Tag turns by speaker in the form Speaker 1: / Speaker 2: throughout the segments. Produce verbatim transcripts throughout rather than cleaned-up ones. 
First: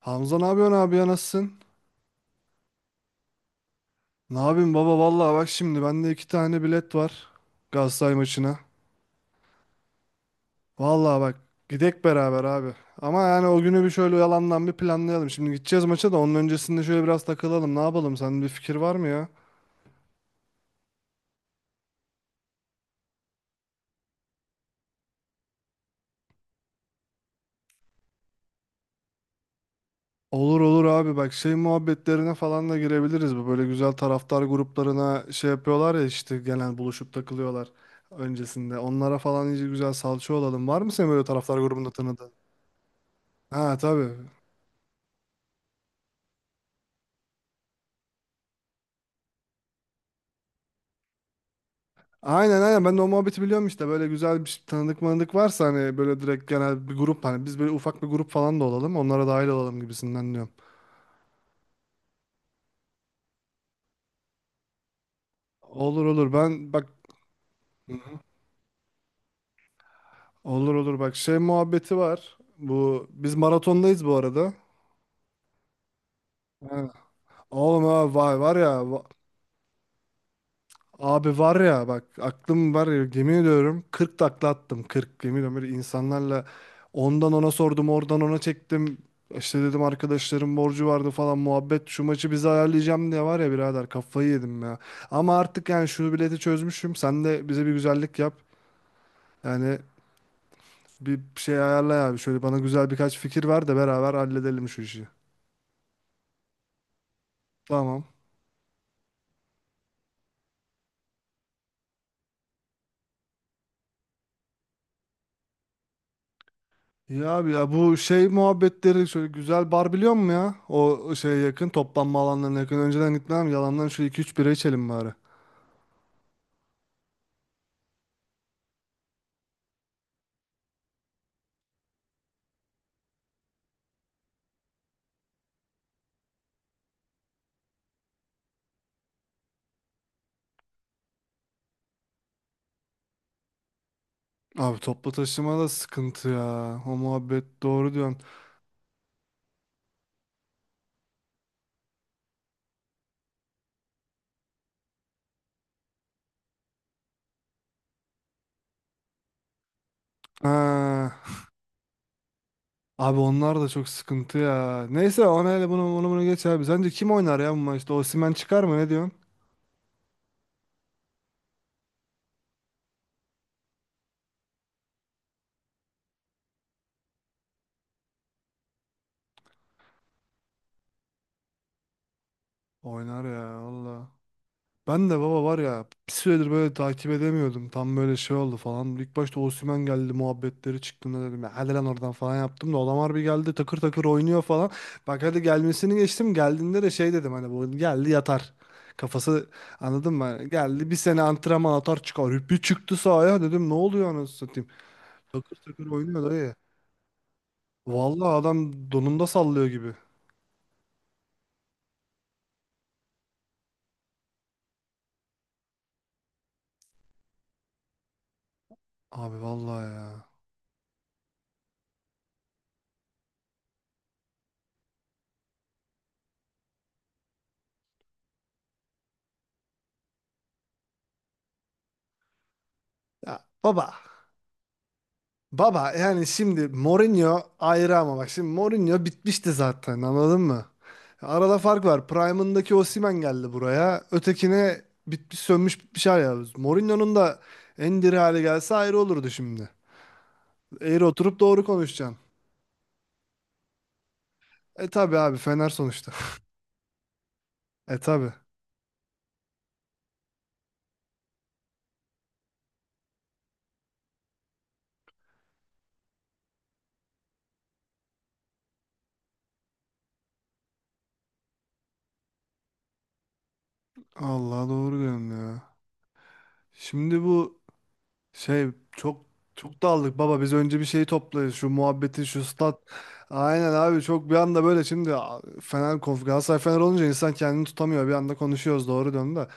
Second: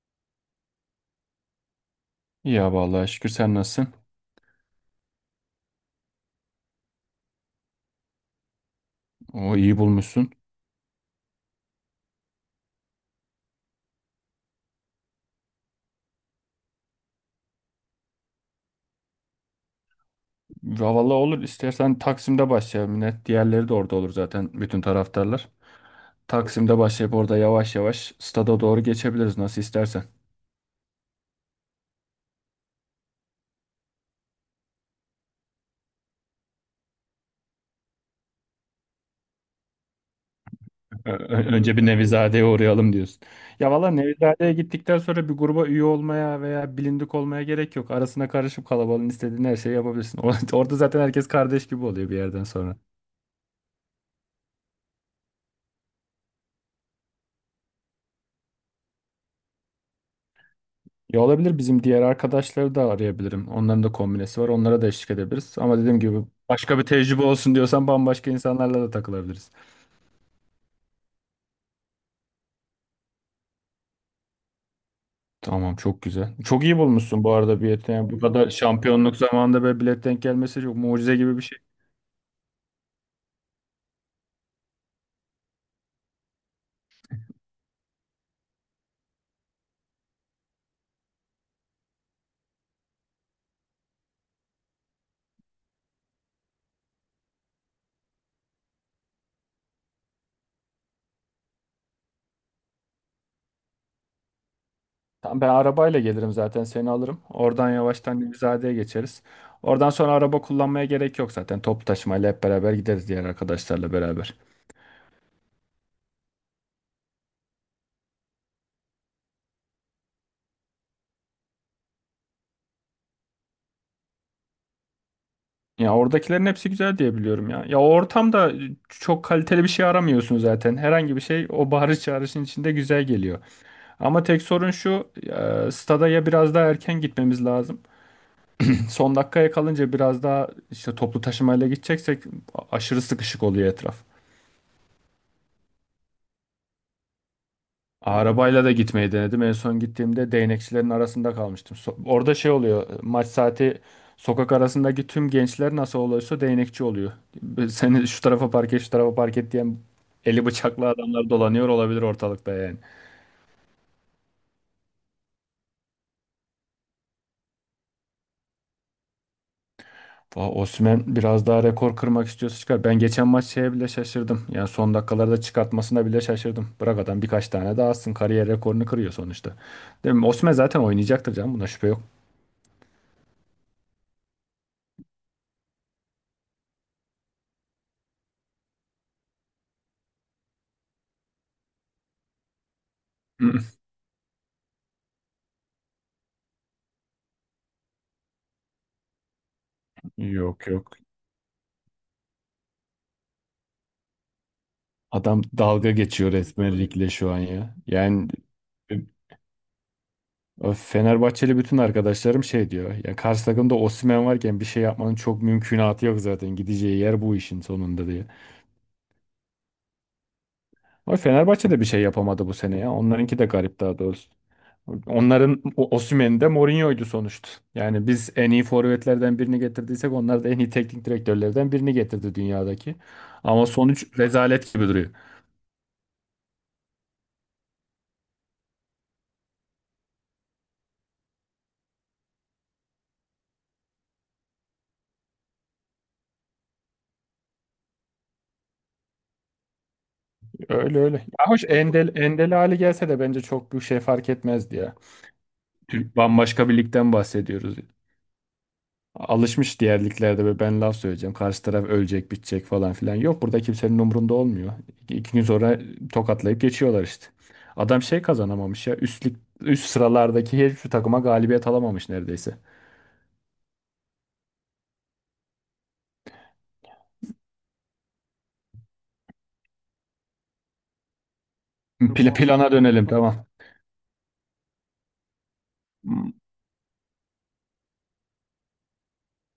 Speaker 1: Hamza ne yapıyorsun abi ya nasılsın?
Speaker 2: Ya vallahi şükür sen nasılsın?
Speaker 1: Ne yapayım baba, vallahi bak şimdi bende iki tane bilet var, Galatasaray maçına.
Speaker 2: O iyi bulmuşsun.
Speaker 1: Vallahi bak, gidek beraber abi. Ama yani o günü bir şöyle yalandan bir planlayalım. Şimdi gideceğiz maça da onun öncesinde şöyle biraz takılalım. Ne yapalım? Senin bir fikir var mı ya?
Speaker 2: Ya vallahi olur istersen Taksim'de başlayalım. Yine diğerleri de orada olur zaten bütün taraftarlar. Taksim'de başlayıp orada yavaş yavaş stada doğru geçebiliriz nasıl istersen.
Speaker 1: Olur olur abi, bak, şey muhabbetlerine falan da girebiliriz. Bu böyle güzel taraftar gruplarına şey yapıyorlar ya, işte gelen buluşup takılıyorlar öncesinde. Onlara falan iyice güzel salça olalım. Var mı senin
Speaker 2: Ö-
Speaker 1: böyle
Speaker 2: ö-
Speaker 1: taraftar
Speaker 2: Önce bir
Speaker 1: grubunda tanıdığın?
Speaker 2: Nevizade'ye uğrayalım diyorsun. Ya
Speaker 1: Ha,
Speaker 2: valla
Speaker 1: tabii.
Speaker 2: Nevizade'ye gittikten sonra bir gruba üye olmaya veya bilindik olmaya gerek yok. Arasına karışıp kalabalığın istediğin her şeyi yapabilirsin. Orada zaten herkes kardeş gibi oluyor bir yerden
Speaker 1: Aynen
Speaker 2: sonra.
Speaker 1: aynen, ben de o muhabbeti biliyorum, işte böyle güzel bir tanıdık manıdık varsa, hani böyle direkt genel bir grup, hani biz böyle ufak bir grup falan da olalım, onlara dahil olalım gibisinden diyorum.
Speaker 2: Ya olabilir bizim diğer arkadaşları da arayabilirim. Onların da kombinesi var. Onlara da eşlik edebiliriz. Ama dediğim
Speaker 1: Olur
Speaker 2: gibi
Speaker 1: olur, ben
Speaker 2: başka bir
Speaker 1: bak
Speaker 2: tecrübe olsun diyorsan bambaşka insanlarla da takılabiliriz.
Speaker 1: olur olur bak, şey muhabbeti var bu, biz maratondayız bu arada.
Speaker 2: Tamam çok güzel. Çok iyi
Speaker 1: Ha.
Speaker 2: bulmuşsun bu arada
Speaker 1: Oğlum,
Speaker 2: bileti. Yani
Speaker 1: ha,
Speaker 2: bu
Speaker 1: vay
Speaker 2: kadar
Speaker 1: var ya,
Speaker 2: şampiyonluk zamanında böyle bilet denk gelmesi çok mucize gibi
Speaker 1: abi
Speaker 2: bir şey.
Speaker 1: var ya, bak, aklım var ya, yemin ediyorum kırk takla attım, kırk, yemin ediyorum böyle insanlarla ondan ona sordum, oradan ona çektim, işte dedim arkadaşlarım borcu vardı falan muhabbet, şu maçı bize ayarlayacağım diye, var ya birader kafayı yedim ya, ama artık yani şu bileti çözmüşüm, sen de bize bir güzellik yap yani, bir şey ayarla abi, şöyle bana güzel birkaç fikir ver de beraber halledelim şu işi.
Speaker 2: Tamam ben arabayla gelirim zaten seni alırım. Oradan
Speaker 1: Tamam.
Speaker 2: yavaştan Nevizade'ye geçeriz. Oradan sonra araba kullanmaya gerek yok zaten. Toplu taşımayla hep beraber gideriz diğer arkadaşlarla beraber.
Speaker 1: Ya abi ya, bu şey muhabbetleri şöyle güzel bar, biliyor musun ya? O şeye yakın, toplanma alanlarına yakın. Önceden gitmem yalandan şu iki üç bira içelim bari.
Speaker 2: Ya oradakilerin hepsi güzel diye biliyorum ya. Ya o ortamda çok kaliteli bir şey aramıyorsun zaten. Herhangi bir şey o bağırış çağrışın içinde güzel geliyor. Ama tek sorun şu, e, stada ya biraz daha erken gitmemiz lazım. Son dakikaya kalınca biraz daha işte toplu taşımayla gideceksek a- aşırı sıkışık oluyor etraf.
Speaker 1: Abi toplu taşıma da sıkıntı ya. O muhabbet, doğru diyorsun.
Speaker 2: Arabayla da gitmeyi denedim. En son gittiğimde değnekçilerin arasında kalmıştım. So- orada şey oluyor. Maç saati sokak arasındaki tüm gençler nasıl oluyorsa değnekçi oluyor. Seni şu tarafa park et, şu tarafa park et diyen eli bıçaklı
Speaker 1: Ha.
Speaker 2: adamlar dolanıyor olabilir ortalıkta yani.
Speaker 1: Abi onlar da çok sıkıntı ya. Neyse, ona hele, bunu bunu bunu geç abi. Sence kim oynar ya bu maçta? Osimhen çıkar mı, ne diyorsun?
Speaker 2: Va- Osimhen biraz daha rekor kırmak istiyorsa çıkar. Ben geçen maç şeye bile şaşırdım. Yani son dakikalarda çıkartmasına bile şaşırdım. Bırak adam birkaç tane daha atsın. Kariyer rekorunu kırıyor sonuçta. Değil mi? Osimhen zaten oynayacaktır canım. Buna şüphe yok.
Speaker 1: Oynar ya valla. Ben de baba, var ya bir süredir böyle takip edemiyordum. Tam böyle şey oldu falan. İlk başta Osimhen geldi muhabbetleri çıktığında dedim ya hadi lan oradan falan yaptım da, adam bir geldi, takır takır oynuyor falan. Bak, hadi gelmesini geçtim, geldiğinde de şey dedim, hani bu geldi yatar. Kafası, anladın mı?
Speaker 2: Yok
Speaker 1: Geldi bir
Speaker 2: yok.
Speaker 1: sene antrenman atar çıkar. Bir çıktı sahaya, dedim ne oluyor anasını satayım.
Speaker 2: Adam
Speaker 1: Takır takır
Speaker 2: dalga
Speaker 1: oynuyor
Speaker 2: geçiyor
Speaker 1: dayı.
Speaker 2: resmen ligle şu an ya.
Speaker 1: Vallahi
Speaker 2: Yani
Speaker 1: adam
Speaker 2: e,
Speaker 1: donunda sallıyor gibi.
Speaker 2: Fenerbahçeli bütün arkadaşlarım şey diyor. Ya karşı takımda Osimhen varken bir şey yapmanın çok mümkünatı yok zaten. Gideceği yer bu işin sonunda diye.
Speaker 1: Abi vallahi ya.
Speaker 2: Ama Fenerbahçe de bir şey yapamadı bu sene ya. Onlarınki de garip daha doğrusu. Onların o- Osimhen de Mourinho'ydu sonuçta. Yani biz en iyi forvetlerden birini getirdiysek onlar da en iyi teknik direktörlerden birini getirdi dünyadaki.
Speaker 1: Ya
Speaker 2: Ama
Speaker 1: baba,
Speaker 2: sonuç rezalet gibi duruyor.
Speaker 1: baba yani şimdi Mourinho ayrı, ama bak şimdi Mourinho bitmişti zaten, anladın mı? Arada fark var. Prime'ındaki Osimhen geldi buraya. Ötekine bitmiş sönmüş bitmiş hal ya. Mourinho'nun da en diri hali gelse ayrı olurdu şimdi.
Speaker 2: Öyle
Speaker 1: Eğri
Speaker 2: öyle.
Speaker 1: oturup
Speaker 2: Ya
Speaker 1: doğru
Speaker 2: hoş Endel,
Speaker 1: konuşacaksın.
Speaker 2: Endel hali gelse de bence çok bir şey fark etmezdi
Speaker 1: E
Speaker 2: ya.
Speaker 1: tabi abi, Fener sonuçta.
Speaker 2: Türk- Bambaşka bir ligden bahsediyoruz.
Speaker 1: E tabi.
Speaker 2: Alışmış diğer liglerde ve ben laf söyleyeceğim. Karşı taraf ölecek, bitecek falan filan. Yok burada kimsenin umurunda olmuyor. İki, iki gün sonra tokatlayıp geçiyorlar işte. Adam şey kazanamamış ya. Üst lig, üst sıralardaki hiçbir takıma galibiyet alamamış neredeyse.
Speaker 1: Allah, doğru diyorsun ya. Şimdi bu şey, çok çok daldık baba, biz önce bir şeyi toplayız, şu muhabbeti,
Speaker 2: Pla-
Speaker 1: şu
Speaker 2: plana
Speaker 1: stat.
Speaker 2: dönelim tamam.
Speaker 1: Aynen abi, çok bir anda böyle şimdi a- Fener konf
Speaker 2: Hmm,
Speaker 1: Galatasaray Fener olunca insan kendini tutamıyor, bir anda konuşuyoruz, doğru döndü.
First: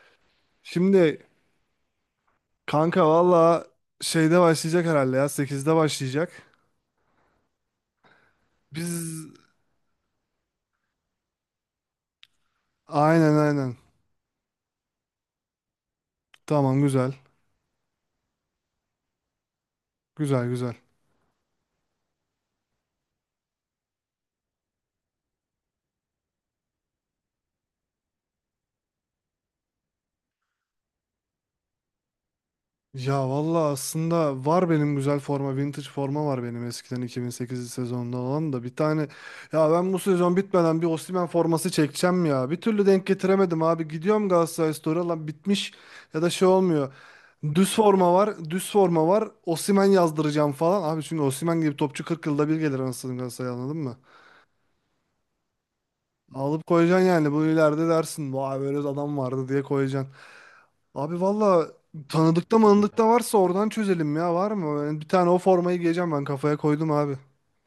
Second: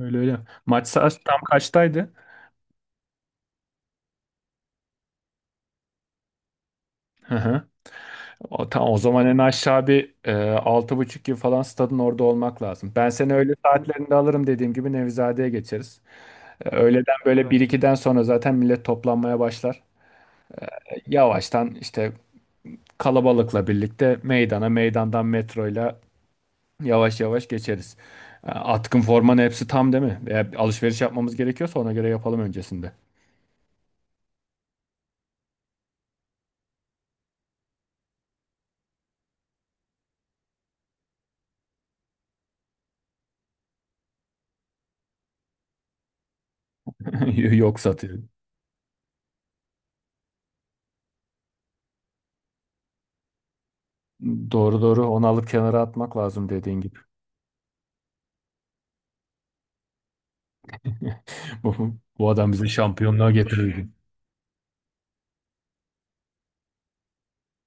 Speaker 2: Öyle öyle. Maç saat
Speaker 1: Şimdi
Speaker 2: tam kaçtaydı?
Speaker 1: kanka, valla, şeyde başlayacak herhalde ya, sekizde başlayacak.
Speaker 2: Hı hı. O,
Speaker 1: Biz,
Speaker 2: tamam o zaman en aşağı bir e, altı buçuk gibi falan stadın orada olmak lazım. Ben seni
Speaker 1: aynen
Speaker 2: öğle
Speaker 1: aynen,
Speaker 2: saatlerinde alırım dediğim gibi Nevizade'ye geçeriz. E,
Speaker 1: tamam, güzel,
Speaker 2: öğleden böyle bir 1-2'den sonra zaten millet toplanmaya başlar.
Speaker 1: güzel güzel.
Speaker 2: E, yavaştan işte kalabalıkla birlikte meydana meydandan metroyla yavaş yavaş geçeriz. E, atkın formanın hepsi tam değil mi? Veya bir alışveriş yapmamız gerekiyorsa ona göre yapalım öncesinde.
Speaker 1: Ya valla, aslında var benim güzel forma, vintage forma var benim eskiden, iki bin sekiz sezonunda olan da bir tane. Ya ben bu sezon bitmeden bir Osimhen forması çekeceğim ya. Bir türlü denk getiremedim abi. Gidiyorum Galatasaray Store'a, lan bitmiş ya da şey olmuyor. Düz
Speaker 2: Yok
Speaker 1: forma
Speaker 2: satıyor.
Speaker 1: var, düz forma var. Osimhen yazdıracağım falan. Abi çünkü Osimhen gibi topçu kırk yılda bir gelir, anasını Galatasaray, anladın mı?
Speaker 2: Doğru doğru onu alıp kenara atmak lazım
Speaker 1: Alıp
Speaker 2: dediğin gibi.
Speaker 1: koyacaksın yani bu, ileride dersin vay böyle adam vardı diye koyacaksın. Abi valla,
Speaker 2: Bu, bu adam
Speaker 1: tanıdıkta
Speaker 2: bizi
Speaker 1: manıdıkta
Speaker 2: şampiyonluğa
Speaker 1: varsa oradan
Speaker 2: getirirdi.
Speaker 1: çözelim ya, var mı? Yani bir tane o formayı giyeceğim, ben kafaya koydum abi.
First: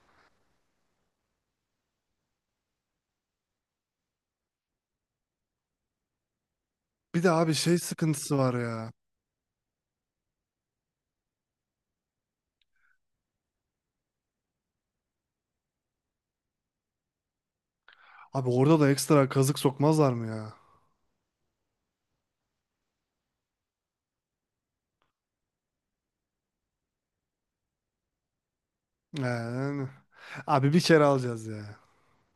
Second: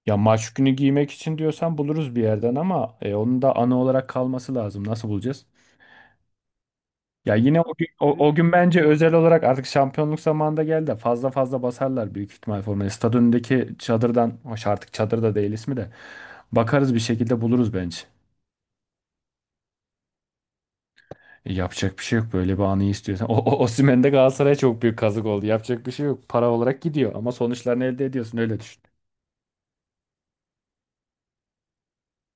Speaker 2: Ya maç günü giymek için diyorsan buluruz bir yerden ama e, onun da ana olarak kalması lazım. Nasıl bulacağız?
Speaker 1: Bir de
Speaker 2: Ya
Speaker 1: abi
Speaker 2: yine o
Speaker 1: şey
Speaker 2: gün, o, o
Speaker 1: sıkıntısı
Speaker 2: gün
Speaker 1: var
Speaker 2: bence
Speaker 1: ya.
Speaker 2: özel olarak artık şampiyonluk zamanında geldi de fazla fazla basarlar büyük ihtimal formayı. Stad önündeki çadırdan, hoş artık çadır da değil ismi de bakarız bir şekilde buluruz bence.
Speaker 1: Abi orada da ekstra kazık sokmazlar mı ya?
Speaker 2: E, yapacak bir şey yok böyle bir anı istiyorsan. O, o Osimhen de Galatasaray'a çok büyük kazık oldu. Yapacak bir şey yok. Para olarak gidiyor ama sonuçlarını elde ediyorsun öyle düşün.
Speaker 1: Ee, Yani. Abi bir kere alacağız ya.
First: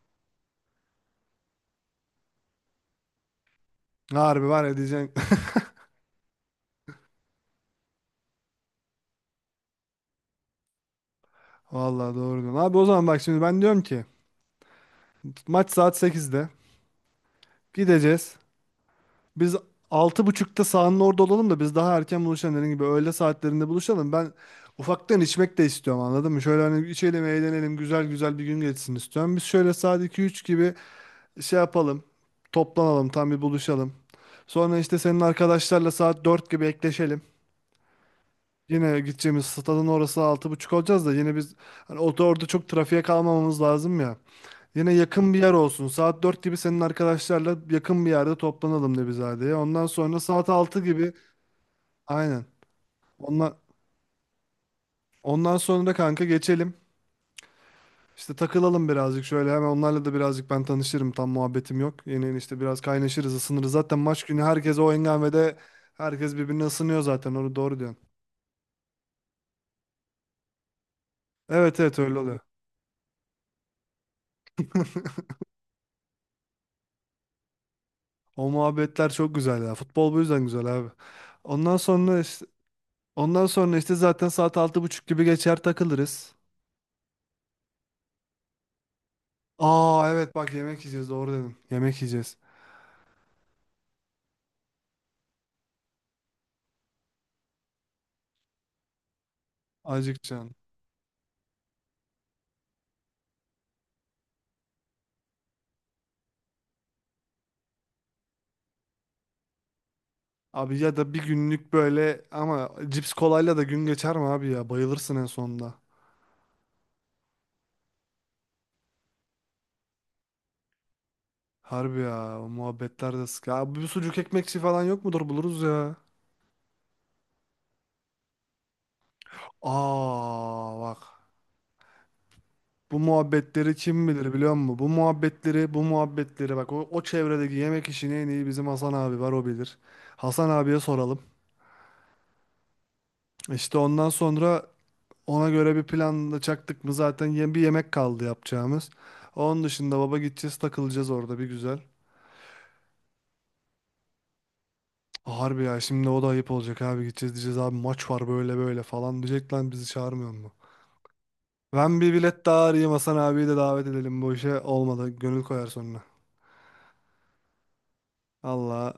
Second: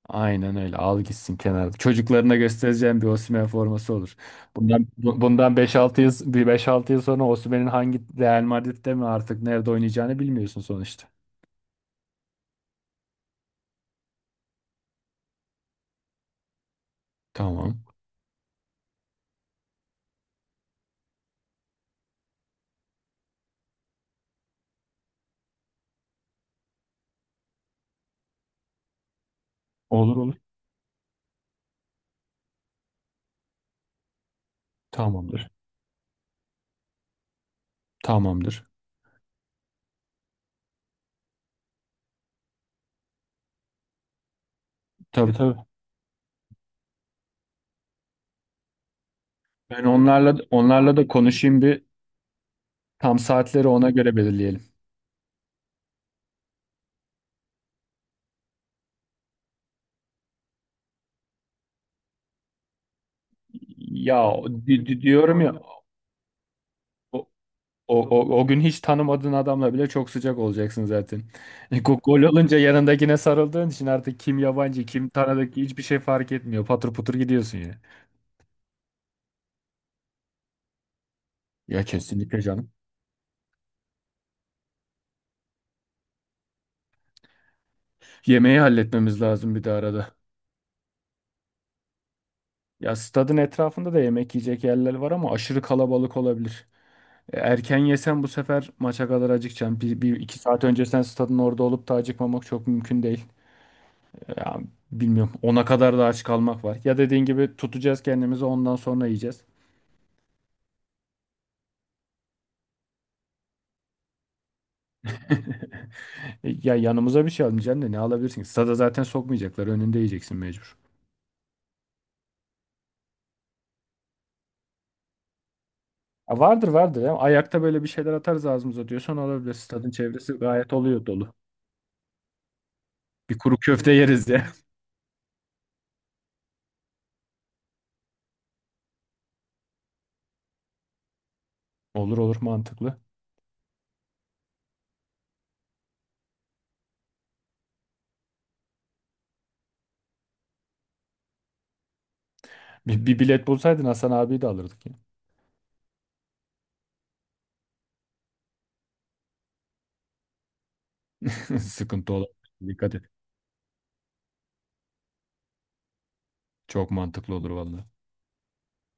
Speaker 2: Aynen öyle. Al gitsin kenarda. Çocuklarına göstereceğim bir Osimhen forması olur.
Speaker 1: Harbi, var ya
Speaker 2: Bundan
Speaker 1: diyeceksin.
Speaker 2: bu- bundan beş altı yıl bir beş altı yıl sonra Osimhen'in hangi Real Madrid'de mi artık nerede oynayacağını bilmiyorsun sonuçta.
Speaker 1: Valla, doğru diyorsun. Abi o zaman bak şimdi ben diyorum ki, maç saat sekizde
Speaker 2: Tamam.
Speaker 1: gideceğiz. Biz altı buçukta sahanın orada olalım da, biz daha erken buluşalım, dediğim gibi öğle saatlerinde buluşalım. Ben ufaktan içmek de istiyorum, anladın mı? Şöyle hani içelim eğlenelim, güzel güzel bir gün geçsin istiyorum. Biz şöyle saat
Speaker 2: Olur
Speaker 1: iki
Speaker 2: olur.
Speaker 1: üç gibi şey yapalım, toplanalım, tam bir buluşalım. Sonra işte senin
Speaker 2: Tamamdır.
Speaker 1: arkadaşlarla saat dört gibi ekleşelim.
Speaker 2: Tamamdır.
Speaker 1: Yine gideceğimiz stadın orası altı buçuk olacağız da, yine biz hani orada, orada çok trafiğe kalmamamız lazım ya. Yine yakın
Speaker 2: Tabii
Speaker 1: bir yer
Speaker 2: tabii.
Speaker 1: olsun. Saat dört gibi senin arkadaşlarla yakın bir yerde toplanalım, Nebizade'ye.
Speaker 2: Ben
Speaker 1: Ondan sonra
Speaker 2: onlarla
Speaker 1: saat altı
Speaker 2: onlarla da
Speaker 1: gibi,
Speaker 2: konuşayım bir
Speaker 1: aynen.
Speaker 2: tam
Speaker 1: Ondan,
Speaker 2: saatleri ona göre belirleyelim.
Speaker 1: ondan sonra da kanka geçelim. İşte takılalım birazcık şöyle, hemen onlarla da birazcık ben tanışırım, tam muhabbetim yok. Yeni işte biraz kaynaşırız ısınırız. Zaten
Speaker 2: Ya
Speaker 1: maç günü herkes
Speaker 2: di-
Speaker 1: o
Speaker 2: di- diyorum ya
Speaker 1: hengamede herkes birbirine ısınıyor
Speaker 2: o,
Speaker 1: zaten, onu doğru diyorsun.
Speaker 2: O, o, o gün hiç tanımadığın adamla bile çok sıcak olacaksın zaten. E,
Speaker 1: Evet evet
Speaker 2: go-
Speaker 1: öyle
Speaker 2: gol
Speaker 1: oluyor.
Speaker 2: olunca yanındakine sarıldığın için artık kim yabancı kim tanıdık hiçbir şey fark etmiyor. Patır putur gidiyorsun ya.
Speaker 1: O muhabbetler çok güzel ya. Futbol bu yüzden güzel abi. Ondan
Speaker 2: Ya
Speaker 1: sonra
Speaker 2: kesinlikle
Speaker 1: işte,
Speaker 2: canım.
Speaker 1: ondan sonra işte zaten saat altı buçuk gibi geçer takılırız.
Speaker 2: Yemeği halletmemiz lazım bir de
Speaker 1: Aa
Speaker 2: arada.
Speaker 1: evet bak yemek yiyeceğiz, doğru dedin. Yemek yiyeceğiz.
Speaker 2: Ya stadın etrafında da yemek yiyecek yerler var ama aşırı kalabalık olabilir. E, Erken yesen bu sefer maça kadar acıkacaksın. Bir, bir iki
Speaker 1: Acıkacaksın.
Speaker 2: saat öncesinden stadın orada olup da acıkmamak çok mümkün değil. E, Ya, Bilmiyorum. Ona kadar da aç kalmak var. Ya dediğin gibi tutacağız kendimizi ondan sonra yiyeceğiz.
Speaker 1: Abi ya da bir günlük böyle ama cips kolayla da gün geçer mi abi ya? Bayılırsın en sonunda.
Speaker 2: E, Ya yanımıza bir şey almayacaksın da ne alabilirsin? Ki? Stada zaten sokmayacaklar. Önünde yiyeceksin mecbur.
Speaker 1: Harbi ya, o muhabbetler de sık. Ya bir sucuk ekmekçi falan yok mudur, buluruz ya.
Speaker 2: Ya vardır vardır. Ya. Ayakta böyle bir şeyler atarız ağzımıza diyorsan olabilir. Stadın çevresi gayet
Speaker 1: Aa bak.
Speaker 2: oluyor dolu.
Speaker 1: Bu
Speaker 2: Bir kuru
Speaker 1: muhabbetleri
Speaker 2: köfte
Speaker 1: kim
Speaker 2: yeriz
Speaker 1: bilir
Speaker 2: ya.
Speaker 1: biliyor musun? Bu muhabbetleri bu muhabbetleri bak, o, o çevredeki yemek işini en iyi bizim Hasan abi var, o bilir. Hasan abiye soralım.
Speaker 2: Olur olur mantıklı.
Speaker 1: İşte ondan sonra ona göre bir planla çaktık mı zaten, yem bir yemek kaldı yapacağımız. Onun dışında baba gideceğiz, takılacağız orada bir güzel.
Speaker 2: Bir, bir bilet bulsaydın Hasan abiyi de alırdık ya.
Speaker 1: Harbi ya şimdi o da ayıp olacak abi, gideceğiz diyeceğiz abi maç var böyle böyle falan, diyecek lan bizi çağırmıyor mu? Ben bir
Speaker 2: Sıkıntı olur.
Speaker 1: bilet daha arayayım,
Speaker 2: Dikkat et.
Speaker 1: Hasan abiyi de davet edelim bu işe, olmadı gönül koyar sonra.
Speaker 2: Çok mantıklı olur vallahi.
Speaker 1: Allah,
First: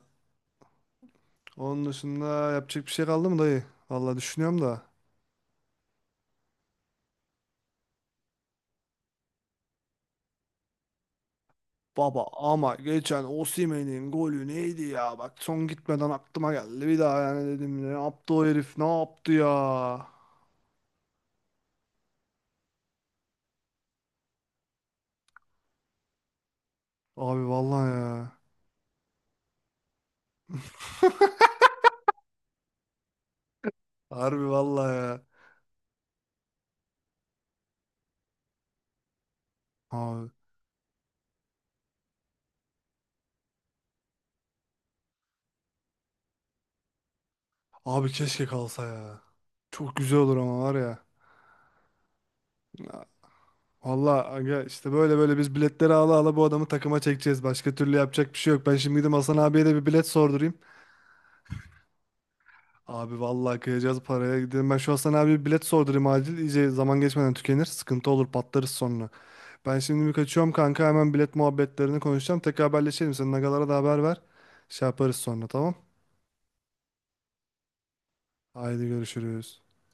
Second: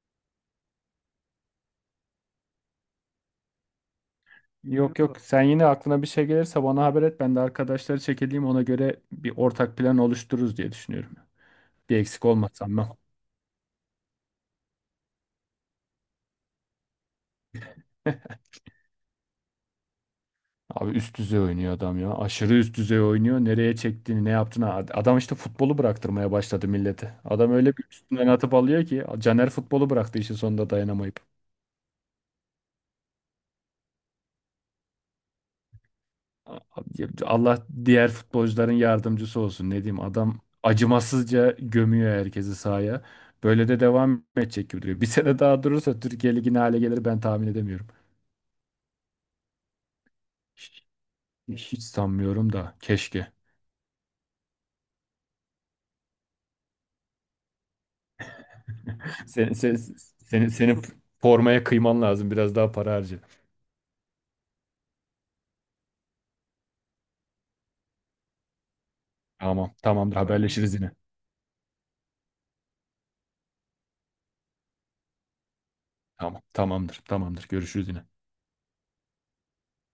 Speaker 1: onun dışında yapacak bir şey kaldı mı dayı? Valla düşünüyorum da.
Speaker 2: Yok yok sen yine aklına bir şey gelirse bana haber et. Ben de arkadaşları çekileyim ona göre bir ortak plan oluştururuz diye düşünüyorum. Bir
Speaker 1: Baba
Speaker 2: eksik
Speaker 1: ama
Speaker 2: olmazsam ben.
Speaker 1: geçen Osimhen'in golü neydi ya? Bak son gitmeden aklıma geldi bir daha, yani dedim ne yaptı o herif, ne yaptı ya?
Speaker 2: Abi üst düzey oynuyor adam ya. Aşırı üst düzey oynuyor. Nereye çektiğini, ne yaptığını. ad- Adam işte futbolu bıraktırmaya başladı millete.
Speaker 1: Abi
Speaker 2: Adam öyle bir
Speaker 1: vallahi
Speaker 2: üstünden
Speaker 1: ya.
Speaker 2: atıp alıyor ki. Caner futbolu bıraktı işin sonunda dayanamayıp.
Speaker 1: Harbi vallahi ya.
Speaker 2: A- Allah diğer futbolcuların yardımcısı olsun. Ne diyeyim
Speaker 1: Abi,
Speaker 2: adam acımasızca gömüyor herkesi sahaya. Böyle de devam edecek gibi duruyor. Bir sene daha durursa Türkiye ligine hale gelir ben tahmin edemiyorum.
Speaker 1: abi keşke kalsa ya. Çok güzel olur ama var
Speaker 2: Hiç,
Speaker 1: ya.
Speaker 2: hiç sanmıyorum da
Speaker 1: Ya,
Speaker 2: keşke.
Speaker 1: vallahi aga, işte böyle böyle biz biletleri ala ala bu adamı takıma çekeceğiz. Başka türlü yapacak bir şey yok. Ben şimdi gidip Hasan
Speaker 2: Senin,
Speaker 1: abiye de
Speaker 2: senin,
Speaker 1: bir bilet
Speaker 2: senin,
Speaker 1: sordurayım.
Speaker 2: senin formaya kıyman lazım. Biraz daha para harca.
Speaker 1: Abi vallahi kıyacağız paraya. Gidelim, ben şu Hasan abiye bir bilet sordurayım acil. İyice zaman geçmeden tükenir. Sıkıntı olur, patlarız sonra.
Speaker 2: Tamam,
Speaker 1: Ben şimdi bir
Speaker 2: tamamdır.
Speaker 1: kaçıyorum
Speaker 2: Haberleşiriz
Speaker 1: kanka,
Speaker 2: yine.
Speaker 1: hemen bilet muhabbetlerini konuşacağım. Tekrar haberleşelim. Sen agalara da haber ver. Şey yaparız sonra, tamam.
Speaker 2: Tamam, tamamdır, tamamdır. Görüşürüz yine.
Speaker 1: Haydi görüşürüz.